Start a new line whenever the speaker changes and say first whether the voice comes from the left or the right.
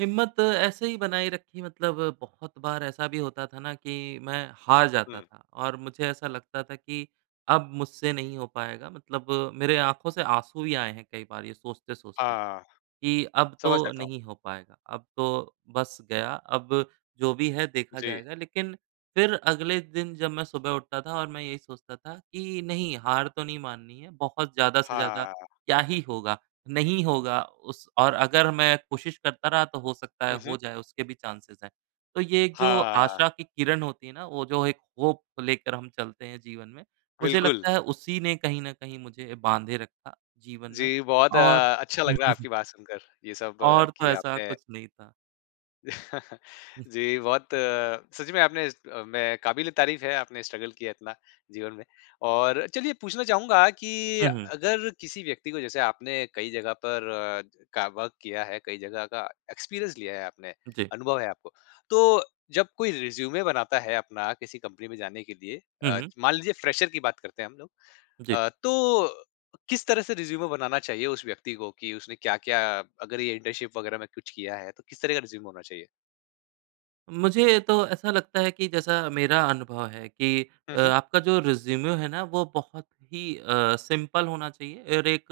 right: हिम्मत ऐसे ही बनाई रखी मतलब बहुत बार ऐसा भी होता था ना कि मैं हार जाता
left: हुँ।
right: था और मुझे ऐसा लगता था कि, अब मुझसे नहीं हो पाएगा मतलब मेरे आँखों से आँसू भी आए हैं कई बार ये सोचते-सोचते,
left: हाँ।
right: कि अब
left: समझ
right: तो
left: सकता हूँ।
right: नहीं हो पाएगा, अब तो बस गया, अब जो भी है देखा
left: जी।
right: जाएगा। लेकिन फिर अगले दिन जब मैं सुबह उठता था और मैं यही सोचता था कि नहीं हार तो नहीं माननी है, बहुत ज़्यादा से ज़्यादा
left: हाँ।
right: क्या ही होगा, नहीं होगा उस और अगर मैं कोशिश करता रहा तो हो सकता है
left: हुँ, हुँ।
right: हो जाए उसके भी चाँसेज़ हैं। तो ये जो
left: हाँ।
right: आशा की किरण होती है ना, वो जो एक होप लेकर हम चलते हैं जीवन में मुझे
left: बिल्कुल।
right: लगता है उसी ने कहीं न कहीं मुझे बाँधे रखा जीवन में
left: जी, बहुत
right: और
left: अ, अच्छा लग रहा है आपकी बात सुनकर। ये सब
right: और तो
left: कि
right: ऐसा
left: आपने
right: कुछ नहीं था। हुँ।
left: जी, बहुत सच में आपने अ, में काबिल-ए-तारीफ़ है आपने स्ट्रगल किया इतना जीवन में। और चलिए पूछना चाहूँगा कि
right: हुँ, हुँ।
left: अगर किसी व्यक्ति को जैसे आपने कई जगह पर का वर्क किया है, कई जगह का एक्सपीरियंस लिया है आपने,
right: जी।
left: अनुभव है आपको। तो जब कोई रिज़्यूमे बनाता है अपना किसी कंपनी में जाने के लिए
right: हुँ,
left: अ,
right: हुँ।
left: मान लीजिए फ्रेशर की बात करते हैं हम लोग
right: जी।
left: अ, तो किस तरह से रिज़्यूमे बनाना चाहिए उस व्यक्ति को कि उसने क्या-क्या अगर ये इंटर्नशिप वगैरह में कुछ किया है तो किस तरह का रिज़्यूमे होना चाहिए?
right: मुझे तो ऐसा लगता है कि जैसा मेरा अनुभव है कि
left: हुँ,
right: अ,
left: हुँ।
right: आपका जो रिज़्यूमे है ना वो बहुत ही अ, सिंपल होना चाहिए और एक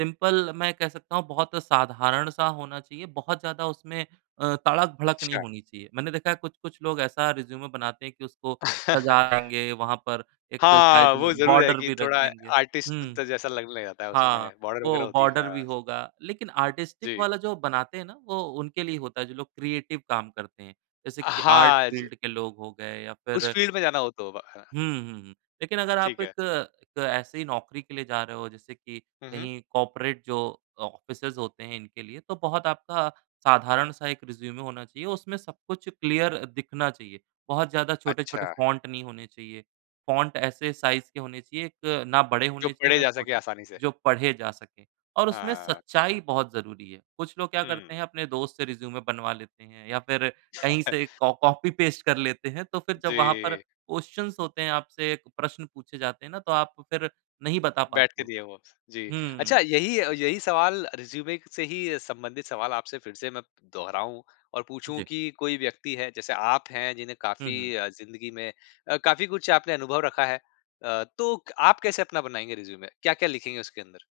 right: सिंपल मैं कह सकता हूँ बहुत साधारण-सा होना चाहिए, बहुत ज़्यादा उसमें अ, तड़क-भड़क नहीं
left: अच्छा।
right: होनी चाहिए। मैंने देखा है कुछ-कुछ लोग ऐसा रिज़्यूमे बनाते हैं कि उसको सजाएँगे, वहाँ पर एक
left: हाँ,
right: साइड
left: वो
right: में
left: ज़रूर है
right: बॉर्डर
left: कि
right: भी रख
left: थोड़ा
right: देंगे।
left: आर्टिस्ट
right: हुँ
left: त जैसा लगने लग जाता है,
right: हाँ,
left: उसमें बॉर्डर वग़ैरह
right: वो
left: होती है।
right: बॉर्डर भी
left: हाँ।
right: होगा, लेकिन आर्टिस्टिक
left: जी।
right: वाला जो बनाते हैं ना वो उनके लिए होता है जो लोग क्रिएटिव काम करते हैं जैसे कि आर्ट
left: हाँ ज
right: फ़ील्ड के लोग हो गए या
left: उस
right: फिर
left: फ़ील्ड में जाना हो तो ब ह
right: हुँ, हुँ, हुँ। लेकिन अगर आप
left: ठीक
right: एक
left: है।
right: एक ऐसी नौकरी के लिए जा रहे हो जैसे कि
left: हुँ, हुँ।
right: कहीं कॉर्पोरेट जो ऑफिसेज़ होते हैं इनके लिए तो बहुत आपका साधारण-सा एक रिज़्यूमे होना चाहिए, उसमें सब कुछ क्लियर दिखना चाहिए। बहुत ज़्यादा छोटे-छोटे
left: अच्छा।
right: फॉन्ट नहीं होने चाहिए, फॉन्ट ऐसे साइज़ के होने चाहिए एक ना बड़े
left: जो
right: होने चाहिए
left: पढ़े
right: ना
left: जा सके
right: छोटे
left: आसानी से।
right: जो पढ़े जा सकें और उसमें
left: हाँ।
right: सच्चाई बहुत ज़रूरी है। कुछ लोग क्या करते
left: हुँ।
right: हैं अपने दोस्त से रिज़्यूमे बनवा लेते हैं या फिर कहीं से कॉ कॉपी-पेस्ट कर लेते हैं तो फिर जब वहाँ पर
left: जी।
right: क्वेश्चन्स होते हैं, आपसे प्रश्न पूछे जाते हैं ना तो आप फिर नहीं बता
left: बैठ
right: पाते
left: के
right: हो।
left: दिए वो, जी।
right: हुँ।
left: अच्छा यही यही सवाल रिज़्यूमे से ही संबंधित सवाल आपसे फिर से मैं प दोहराऊँ और पूछूँ
right: जी।
left: कि कोई व्यक्ति है जैसे आप हैं जिन्हें
right: हुँ, हुँ।
left: काफ़ी अ, जिंदगी में अ, काफ़ी कुछ आपने अनुभव रखा है। अ, तो क आप कैसे अपना बनाएँगे रिज़्यूमे? क्या-क्या लिखेंगे उसके अंदर?